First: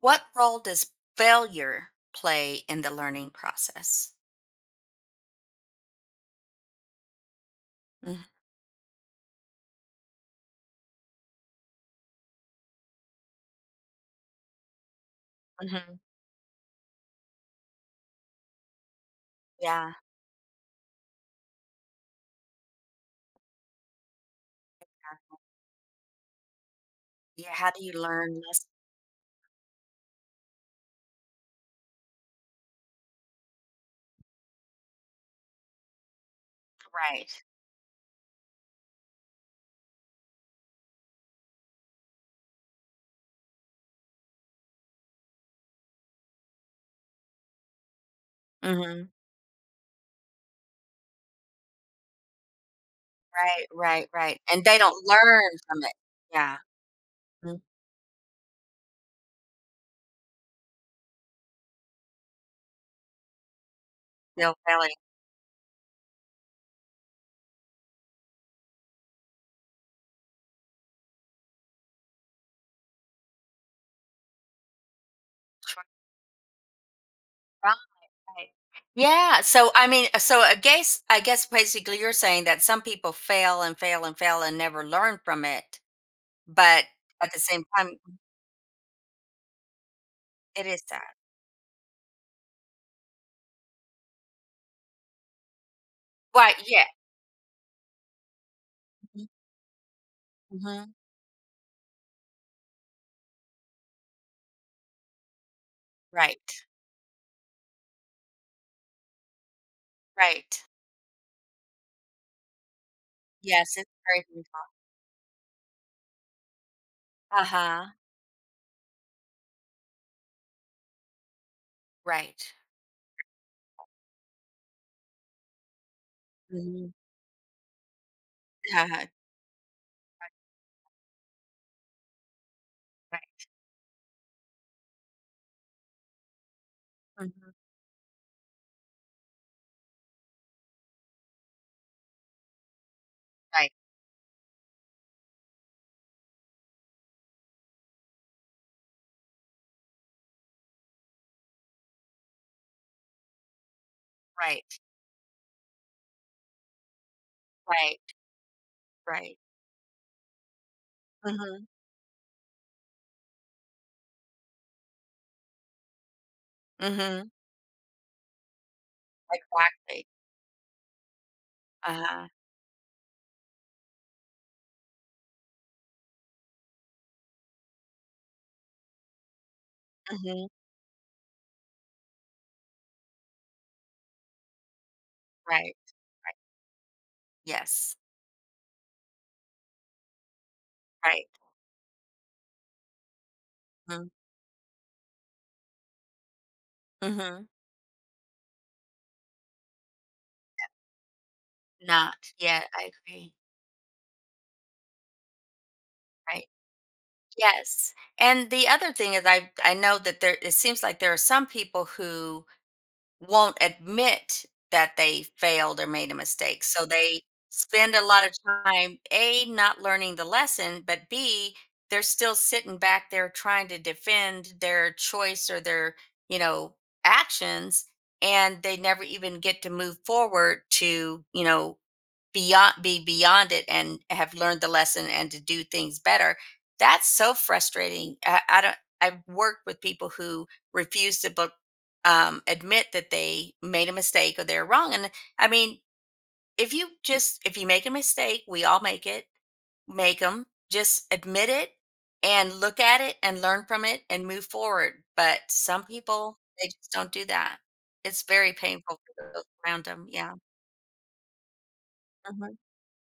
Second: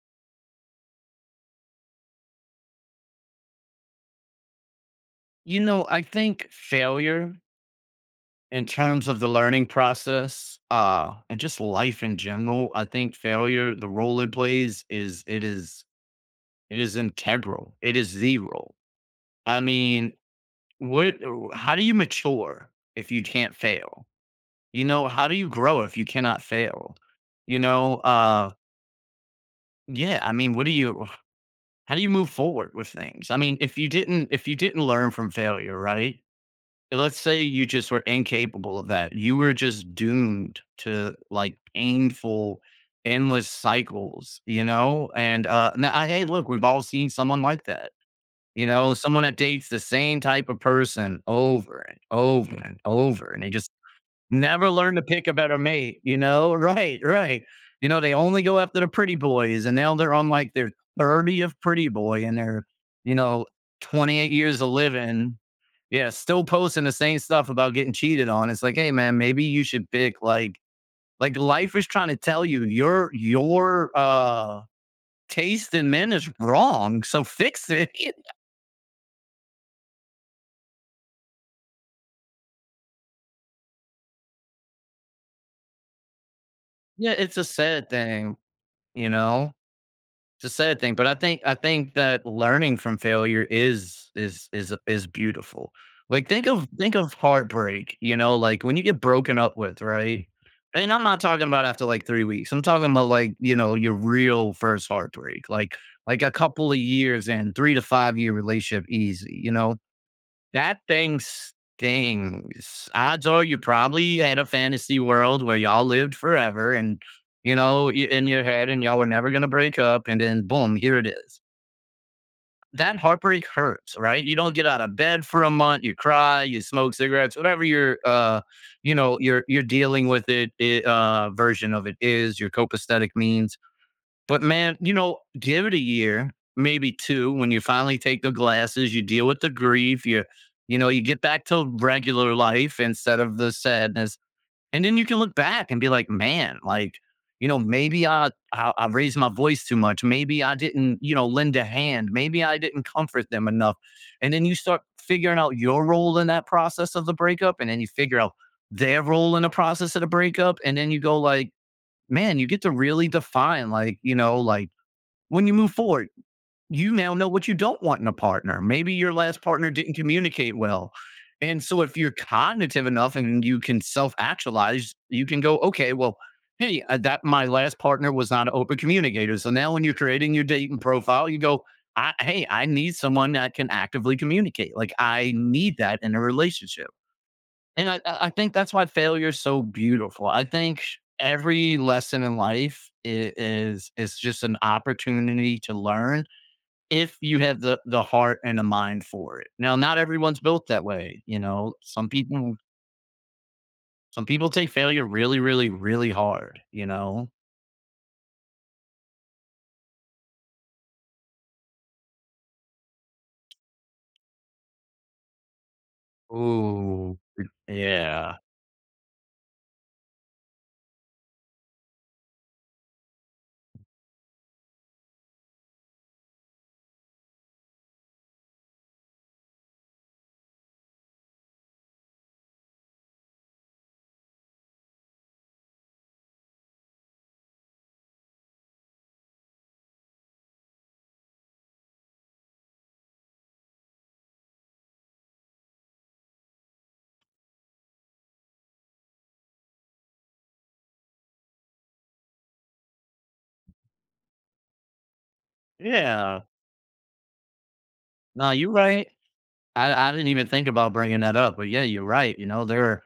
What role does failure play in the learning process? You know, I think failure Mm, in terms of the learning process, and just life in general, I think failure, the role it plays is it is mhm. it is integral. It is the role. I Yeah, mean, what how do you mature if you can't fail? You know, how do you grow if you cannot fail? yeah, You how do you know, learn uh less. yeah, I mean, what do you how do you move forward with things? I mean, if you didn't learn from failure, right? Let's Right. say you just were incapable of that. You were just doomed to like painful, endless cycles, you know? And now, hey, look, we've all seen someone like that. You know, Mhm. someone that dates the same type of person over and over and over, and they Right, just right, right, and never they learn to don't pick a learn better from it. mate, you know? Yeah. Right, right. Mm. You know, they only go after the pretty boys, and now they're on like their 30th pretty boy, and they're, you know, 28 They'll years of fail it. living, yeah, still posting the same stuff about getting cheated on. It's like, hey man, maybe you should pick like life is trying to tell you your taste in men is wrong. So fix it. Right. Yeah, so, I mean, so I guess basically you're saying that some people fail and fail and fail and never learn from it, but Yeah, at it's the a same time, sad thing, you know. It's a it sad is thing, but that. I think that learning from failure is beautiful. Like Right, yeah. think of heartbreak, you know, like when you get Mhm, broken up with, right? mhm. And I'm not talking about after like 3 weeks. I'm talking about like, you know, your real first heartbreak. Like a Right, couple of years in, 3 to 5 year relationship, easy, you know? right. That thing stings. Odds are you Yes, it's probably very. had a fantasy world where y'all lived forever and, you know, Uh-huh. In your head and y'all were never going to break up. And then boom, here it is. Right. That heartbreak hurts, right? You don't get out of bed for a month. You cry, you Mhm. smoke cigarettes, whatever your, you Yeah. know, you're dealing with it, version of it is your copacetic Right. means, but man, you know, give it a year, maybe two. Mhm. When you finally take the glasses, you deal with the grief. You know, you get back to regular life instead of the Right, sadness, and then you can look back and be like, man, like, you know, maybe I raised my voice too much. Maybe I didn't, you know, lend a hand. Maybe I didn't comfort them enough. And then you right, start figuring out your role in that process of the breakup, and then you right, figure out their right. role in the process of the breakup, and then you go like, Mhm. man, you get to really define like, you know, like when you move forward, you now know Mhm. what you don't want in a partner. Maybe your last partner didn't Exactly. communicate well. And so if you're Uh-huh. cognitive enough and you can self-actualize, you can go, okay, well, hey, that my last partner was not an open communicator. So now when you're creating your Mhm. dating profile, you go, hey, I need someone that can actively communicate. Like I Right, need that in a right. relationship. And Yes. I think that's why failure is so beautiful. I think Right. every lesson in life Mhm. is just an opportunity to learn if you Mhm. have the heart and the mind for it. Now, not everyone's built that way, you know. Not yet, I agree. Some people take failure really, really, really Right. hard, you know. Yes. And the other thing is I know that there it seems like there are some people who won't admit that they failed or made a mistake, so Ooh. they spend a lot of Yeah. time, A, not learning the lesson, but B, they're still sitting back there trying to defend their choice or their, you know, actions, and they never even get to move forward to beyond be beyond it and have learned the lesson and to do things better. That's so frustrating. I don't. I've worked with people who refuse to admit that they made a mistake or they're wrong. And I mean, if you make a mistake, we all make it. Make them just admit it and look at it and learn from it and move forward. But some people Yeah. they just don't do that. It's No, very you're painful right. for those around them. I didn't Yeah. even think about bringing that up, but yeah, you're right. You Mhm. know, there are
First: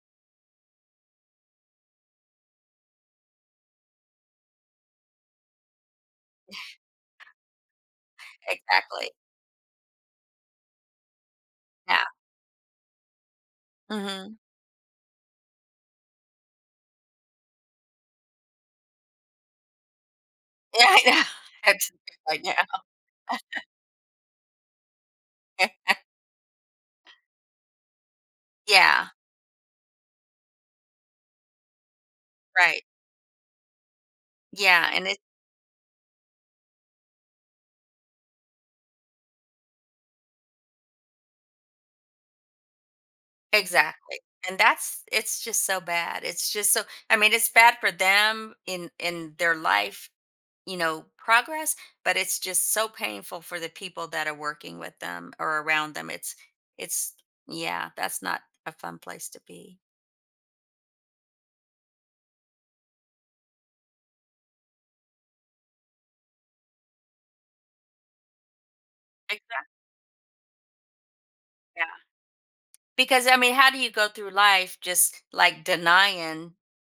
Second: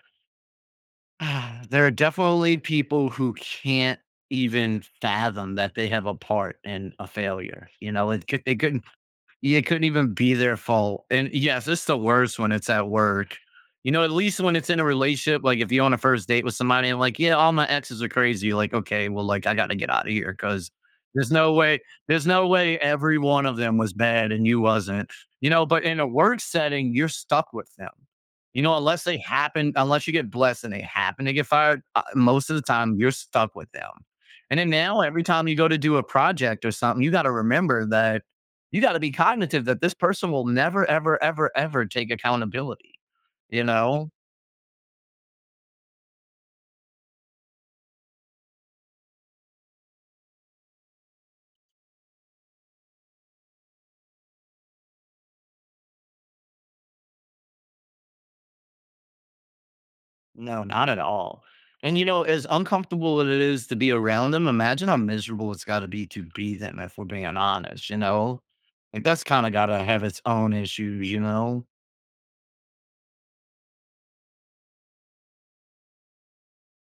ah, there are definitely people who can't even fathom that they have a part in a failure. You know, they couldn't Exactly. yeah, it couldn't even be their fault. And yes, it's the Yeah. worst when it's at work. You know, at Hmm. least when it's in a relationship, like if you're on a first date with somebody and like, yeah, all my exes are crazy. Like, okay, well, like I gotta get out of here because Yeah, I know. there's no way, That's there's right no now. way every one of them was bad and you wasn't. You know, Yeah, but Eh, in a work setting, you're stuck with them. You know, unless yeah, they happen, unless you get blessed and they happen to get fired, most of the right. time you're stuck with them. And then Yeah, now, and it. every time you go to do a project or something, you got to be cognitive that this person will never, ever, ever, ever take accountability. You know, Exactly. And that's it's just so bad. It's just so. I mean, it's bad for them in their life, you know, progress, but it's just so painful for the people that are working with them or around them. It's. It's. Yeah, that's not a fun place to be. no, not at all. And you know, as uncomfortable as it is to be around them, imagine how miserable it's got to be them. If we're being honest, you know, like that's kind of got Exactly. to have its own issue. You know, Because I mean, how do you go through life just like denying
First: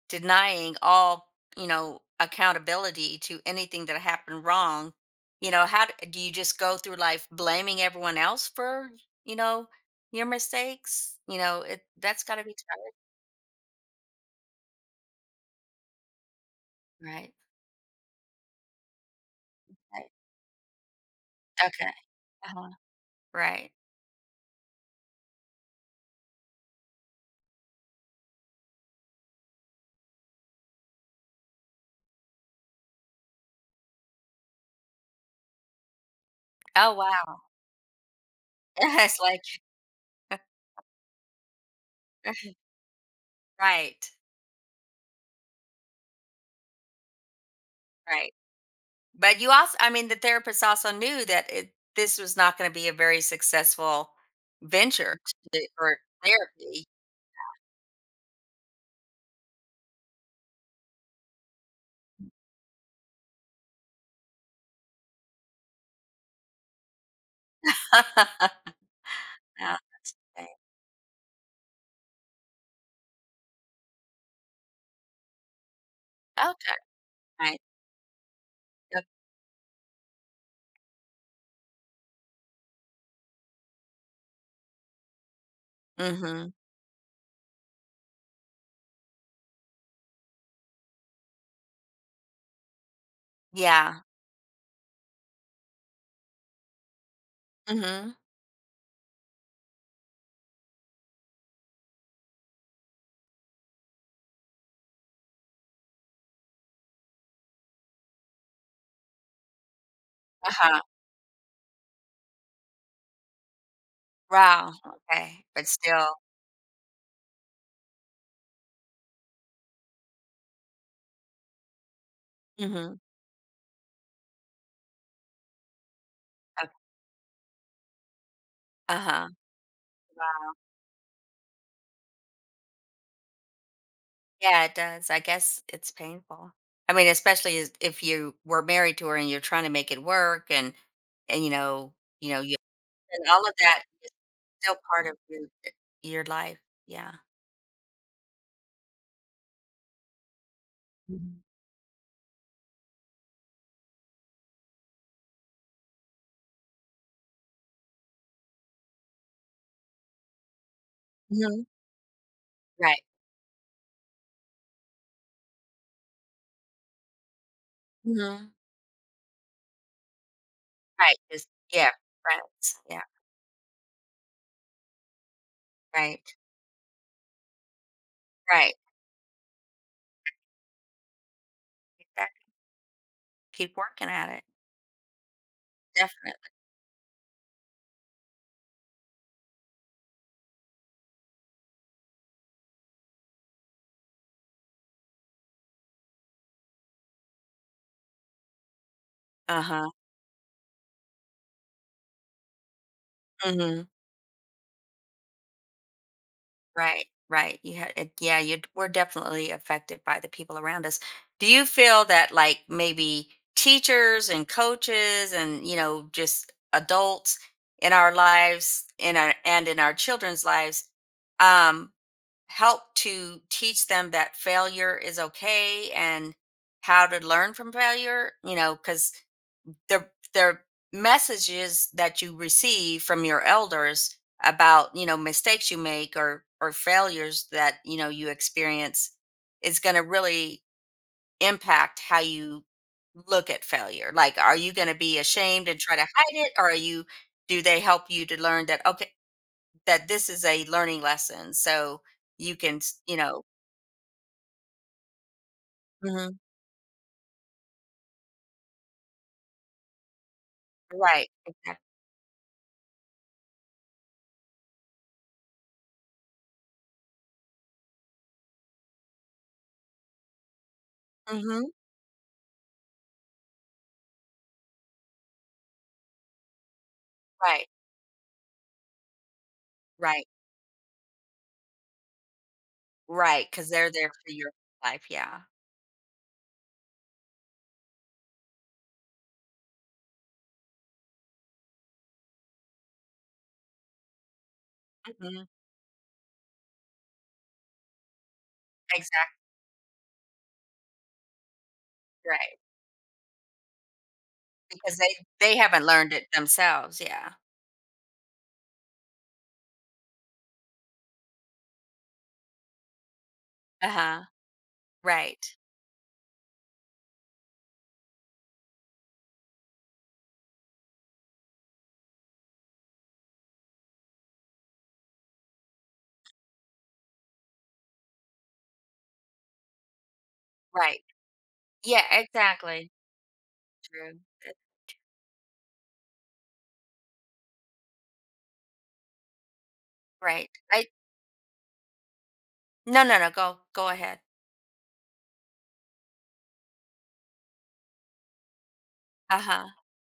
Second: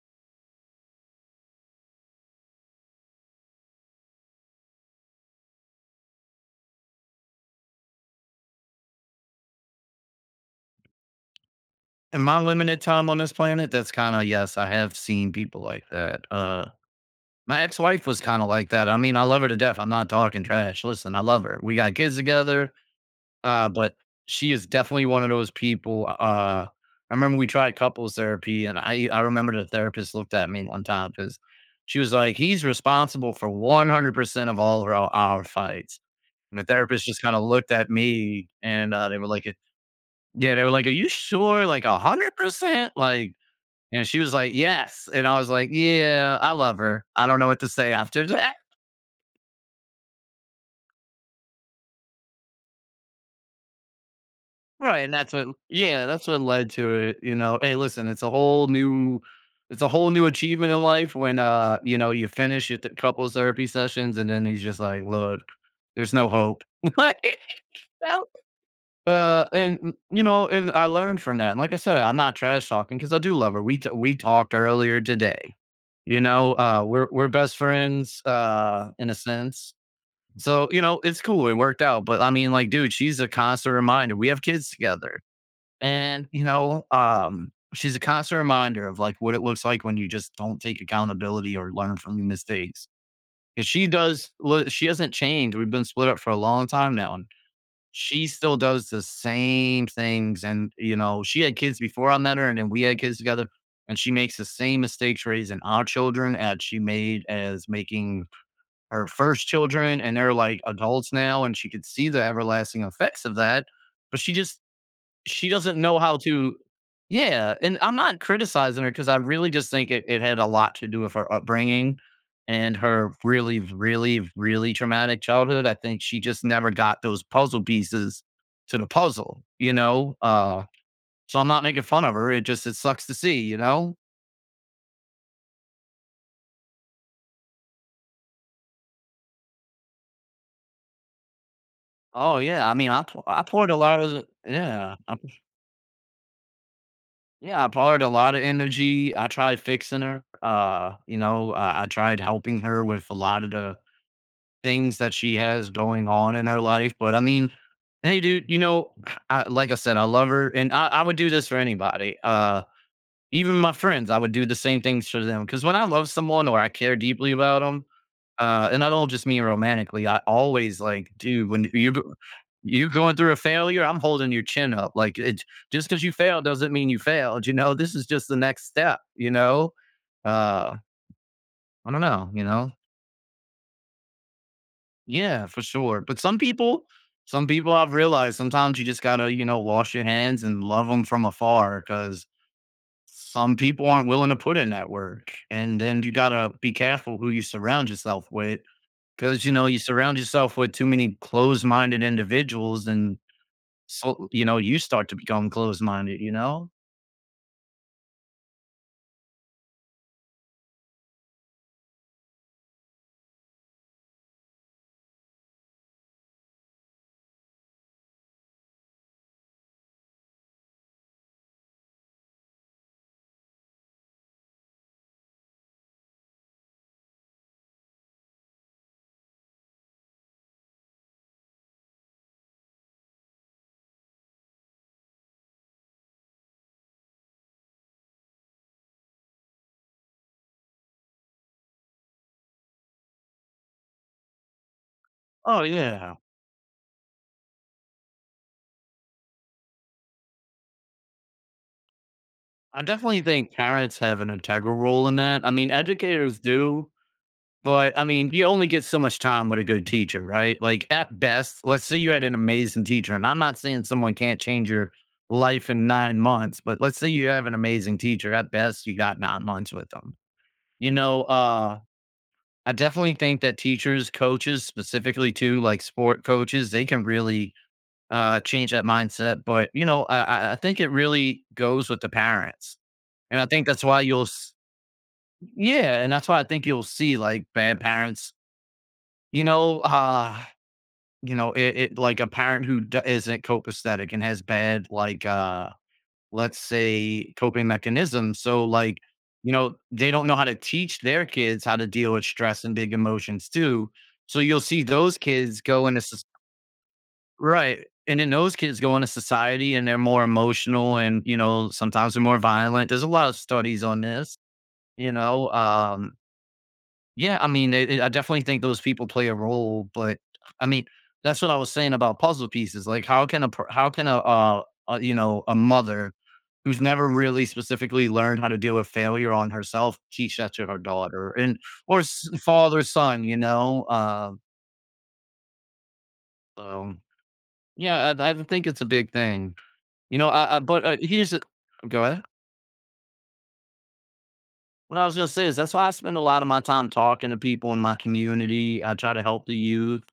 denying all, you know, accountability to anything that happened wrong? You know, how do you just go through life blaming everyone else for, you know, your mistakes? You know, it in that's got my to be limited tough, time on this planet, that's kind of yes, I have seen people like that. Right? My ex-wife was kind of like that. I mean, I love her to death. I'm Right. not talking trash. Listen, I love her. We Okay. got kids Uh-huh. together. Right. But she is definitely one of those people, I remember we tried couples therapy, and I remember the therapist looked at me one time because she was like, "He's responsible for 100% of all of our fights," and the Oh therapist just kinda wow. looked at me, and, they It's were like. like, yeah, they were like, "Are you sure? Like, 100%?" Like and Right. she was like, "Yes," and I was like, "Yeah, I love her. I don't know what to say after Right. that." But you also I mean, the therapist also knew that it this was not gonna be a very successful Right, and venture that's to what do or yeah, that's what led therapy. to it, you know. Hey, listen, it's a whole new achievement in life when you know, you finish your couples therapy sessions and then he's just like, "Look, there's no hope." Like, well, you know, Okay. and I learned from that. And like I said, I'm not trash talking because I do love her. We talked earlier today. You know, Okay, we're best right. friends, Yep. in a sense. So you know, it's cool. It worked out. But I mean, like, dude, she's a constant reminder. We have kids together and, you Mhm. know, she's a constant reminder of like what it looks like when you just don't take accountability or learn from your mistakes. Cause she Yeah. does, look, she hasn't changed. We've been split up for a long time now. And Mhm. she still does the same things. And, you know, she had kids before I met her and then we had kids together. And she makes the same mistakes raising our children as she made as making her first children. And they're like Uh-huh. adults now. And she could see the everlasting effects of that. But Wow, okay, she but doesn't know still. how to yeah, and I'm not criticizing her because I really just think it it had a lot to do with her upbringing and Mhm. her really, really, really traumatic childhood. I think she just never Ok. got those puzzle pieces to the Uh-huh. puzzle, you know? Wow. So I'm not making fun of her, it just it sucks to see, you know? Yeah, it does. I guess it's painful. I mean, especially is if you were married to her and you're trying to make it work and, Oh, you yeah, I mean, and I all of poured a that. lot of Still yeah, part of I your p your life, yeah. yeah, I poured a lot of energy, I tried fixing her, you Mhm. know, I tried helping her with a lot of the things that she has going on in her life. But I mean, hey, dude, you know, like I said, I love her, and I would do this for Mhm. anybody. Right. Even my friends, I would do the same things for them because when I love someone or I care deeply about them, Mhm. And I don't just mean romantically, I always like, Right, just dude, yeah, right, you're yeah, going through a failure, I'm holding your chin up. Like, it, just because you right, failed doesn't mean you failed. You know, this is just the next right. step. You know, uh, I don't know. You Exactly, know, keep working at it, yeah, for sure. But definitely. Some people I've realized sometimes you just gotta, you know, wash your hands and love them from afar because some people aren't willing to put in that work. And then you gotta be careful who you surround yourself with because, you know, you Uh-huh. surround yourself with too many closed minded individuals and Mhm. so, you know, you start to become closed minded, you know? Right, right, you had it. Yeah, you we're definitely affected by the people around us. Do you feel that, like, maybe teachers and coaches and, you know, just adults in our lives, in our children's lives, um help to teach them that failure is okay and how to learn from failure. You know, because the the messages that you receive from your elders about, you know, mistakes you make or failures that, you know, you experience is going to really impact how you look at failure. Like, are you going to be Oh, ashamed and try to yeah. hide it, or are you. Do they help you to learn that, okay, that this is a learning lesson so you can. I You definitely know. think parents have an integral role in that. I mean, Mhm. educators do, but I mean, you only get so much time with a good teacher, right? Like at Right, best, exactly. let's say you had an amazing teacher, and I'm not saying someone can't change your life in 9 months, but let's say you have an amazing teacher. At best, you got 9 months with them. You know, Mhm. uh, I definitely think that teachers, coaches, specifically too, like sport coaches, they can really Right, change that mindset. But right, I think it really goes with the parents, and I right. Because think 'cause that's they're why there you'll, for your s- life, yeah. yeah, and that's why I think you'll see like bad parents. You know, uh, it like a parent who isn't copacetic and has bad, like, Mhm. Let's say, coping mechanisms. So, like, Exactly you know, they don't know how to teach their kids how to deal with right, stress and big emotions too. So you'll see because those they kids haven't go into learned soc- it themselves, yeah. right, and then those kids go into society and they're more emotional, and you know sometimes they're more violent. There's a lot of studies on Uh-huh. this. You know, Right, um, yeah, I mean, I definitely think those people play a role, but I mean, that's what I was saying about puzzle pieces. Like, how can a a mother who's never really specifically learned how to deal with failure on herself teach that to her right. daughter Yeah, father exactly. son? You know, True. uh, That's so yeah, I think it's a big thing. You know, right. I but I. Here's the Go ahead. No, no, no, go ahead. What I was gonna say is that's why I spend a lot of my time talking to people in my community. I try to help the Uh-huh. youth.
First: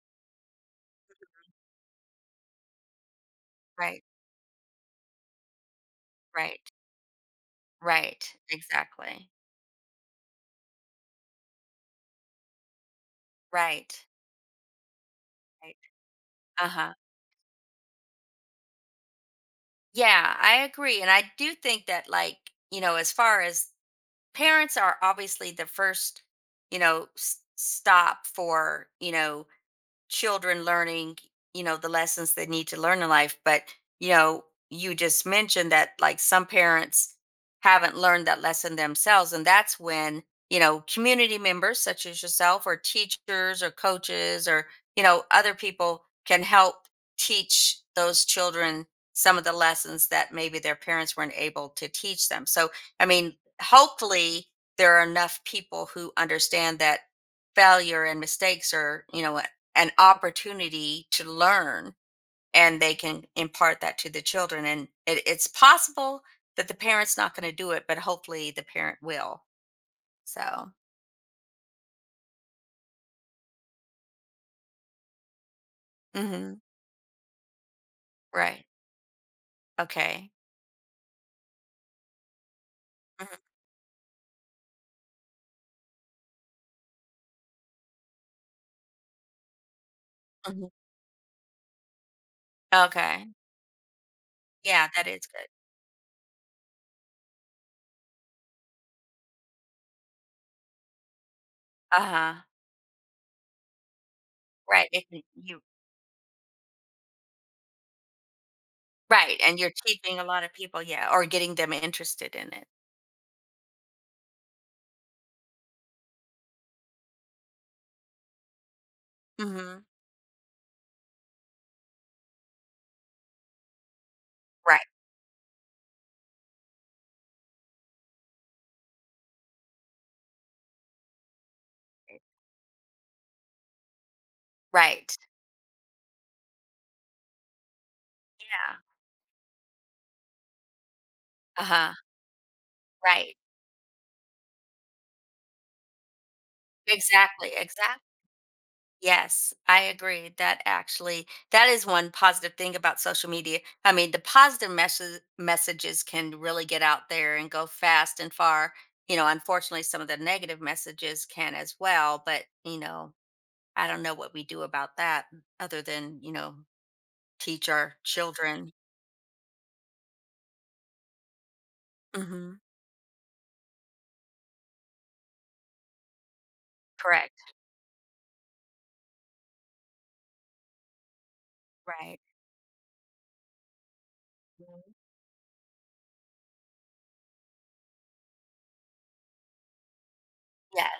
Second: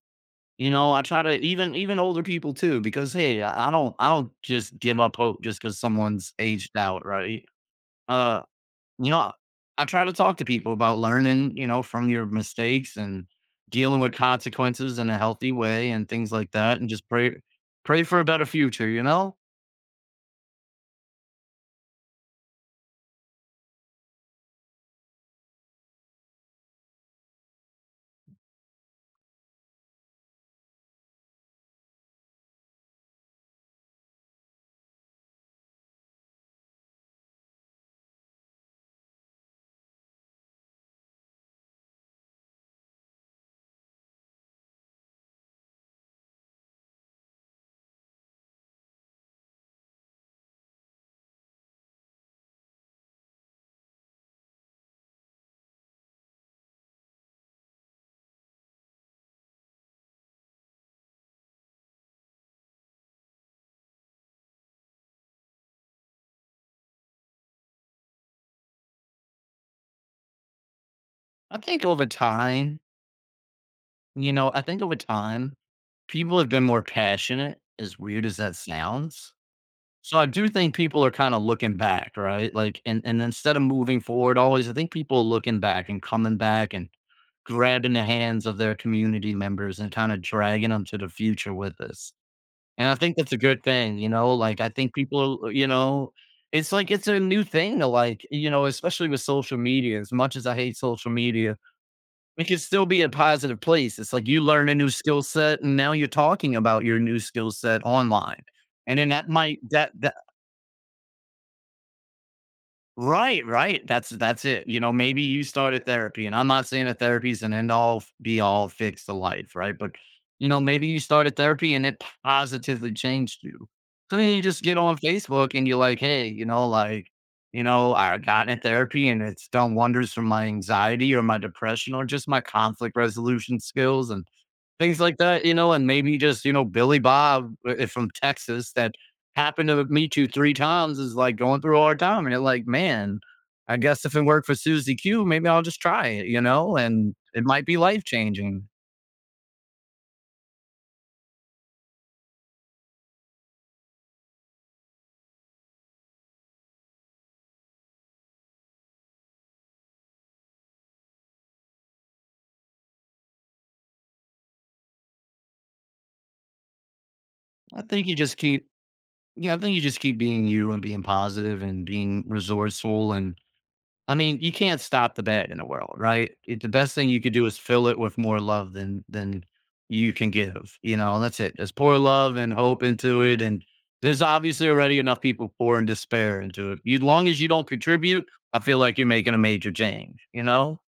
I try to even older people too, because hey, Right, I don't just give up hope just because someone's right, aged out, right? right, Uh, you exactly. know, I try to talk to people about learning, you know, from your mistakes and Right, dealing with consequences in a healthy right. way and things like that, and Uh-huh. just pray for a better future, you know? Yeah, I agree, and I do think that, like, you know, as far as parents are obviously the first, stop for, children learning, you know, the lessons they need to learn in life. But, you know, you just mentioned that like some parents haven't learned that lesson themselves. And that's when, you know, community members such as yourself or teachers or coaches or, you know, other people can help teach those children some of the lessons that maybe their parents weren't able to teach them. So, I mean, hopefully there are enough people who understand that failure and mistakes are, you know, an opportunity to learn and they can impart that to the children. And it's possible that the parent's not going to do it but hopefully the parent will so. I think over time, you know, I think over time, people have Hmm. been more passionate, as weird as that Right. sounds. So I Okay. do think people are kind of looking back, right? Like, and Mhm, instead of moving forward, always I think people are looking back and coming back and grabbing the hands of their community members and kind of mhm. dragging them to the future with us. And I think Okay, that's a good thing, you know. Like I yeah, think that is good. It's like it's a new thing to like, you know, especially with social media. As much as I hate social media, Uh-huh. it can still be a positive place. It's like you learn a Right. new It, skill you. set, and now you're talking about your new skill set online and then that Right, and might you're that that teaching a lot of people, yeah, or getting them interested in it. Right, right. That's it. You know, maybe you started therapy, and I'm not saying that therapy is an end all be all fix to life, right? Hmm. But you know, maybe you started therapy and it positively changed you. So then you just get Right. on Facebook and you're like, hey, I got in therapy and it's done wonders for my anxiety or my depression or just my conflict resolution skills and things Right. like that, you know, and maybe just, you know, Billy Bob from Texas Yeah. that happened to me two, three times is like going through Uh-huh. our time. And it like, man, Right. I guess if it worked for Susie Q, maybe I'll just try it, you know, and it Exactly, might be exactly. life changing. Yes, I agree. That actually, that is one positive thing about social media. I mean, the positive messages can really get out there and go fast and far. You know, unfortunately, some of the negative messages can as well. But you know, I don't know what we do about that, other than, you know, teach I our think you just keep, children. yeah, I think you just keep being you and being positive and being Hmm. resourceful. And I mean, you can't stop the bad in the world, right? The best thing you could do Correct. is fill it with more love than you can give. You know, that's it. Just pour Right. love and hope into it, and there's obviously Mhm. already enough people pouring despair into it. You, long as you don't contribute, I feel like you're making a major change. You know? Yeah.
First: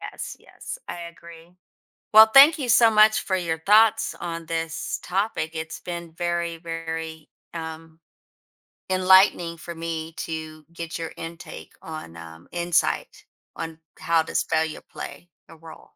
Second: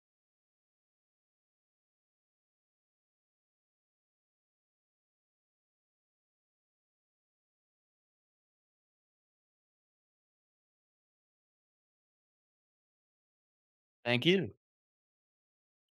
Yes. Yes. I agree. Well, thank you so much for your thoughts on this topic. It's been very, very um, enlightening for me to get your intake on, insight on how Thank does you. failure play a role.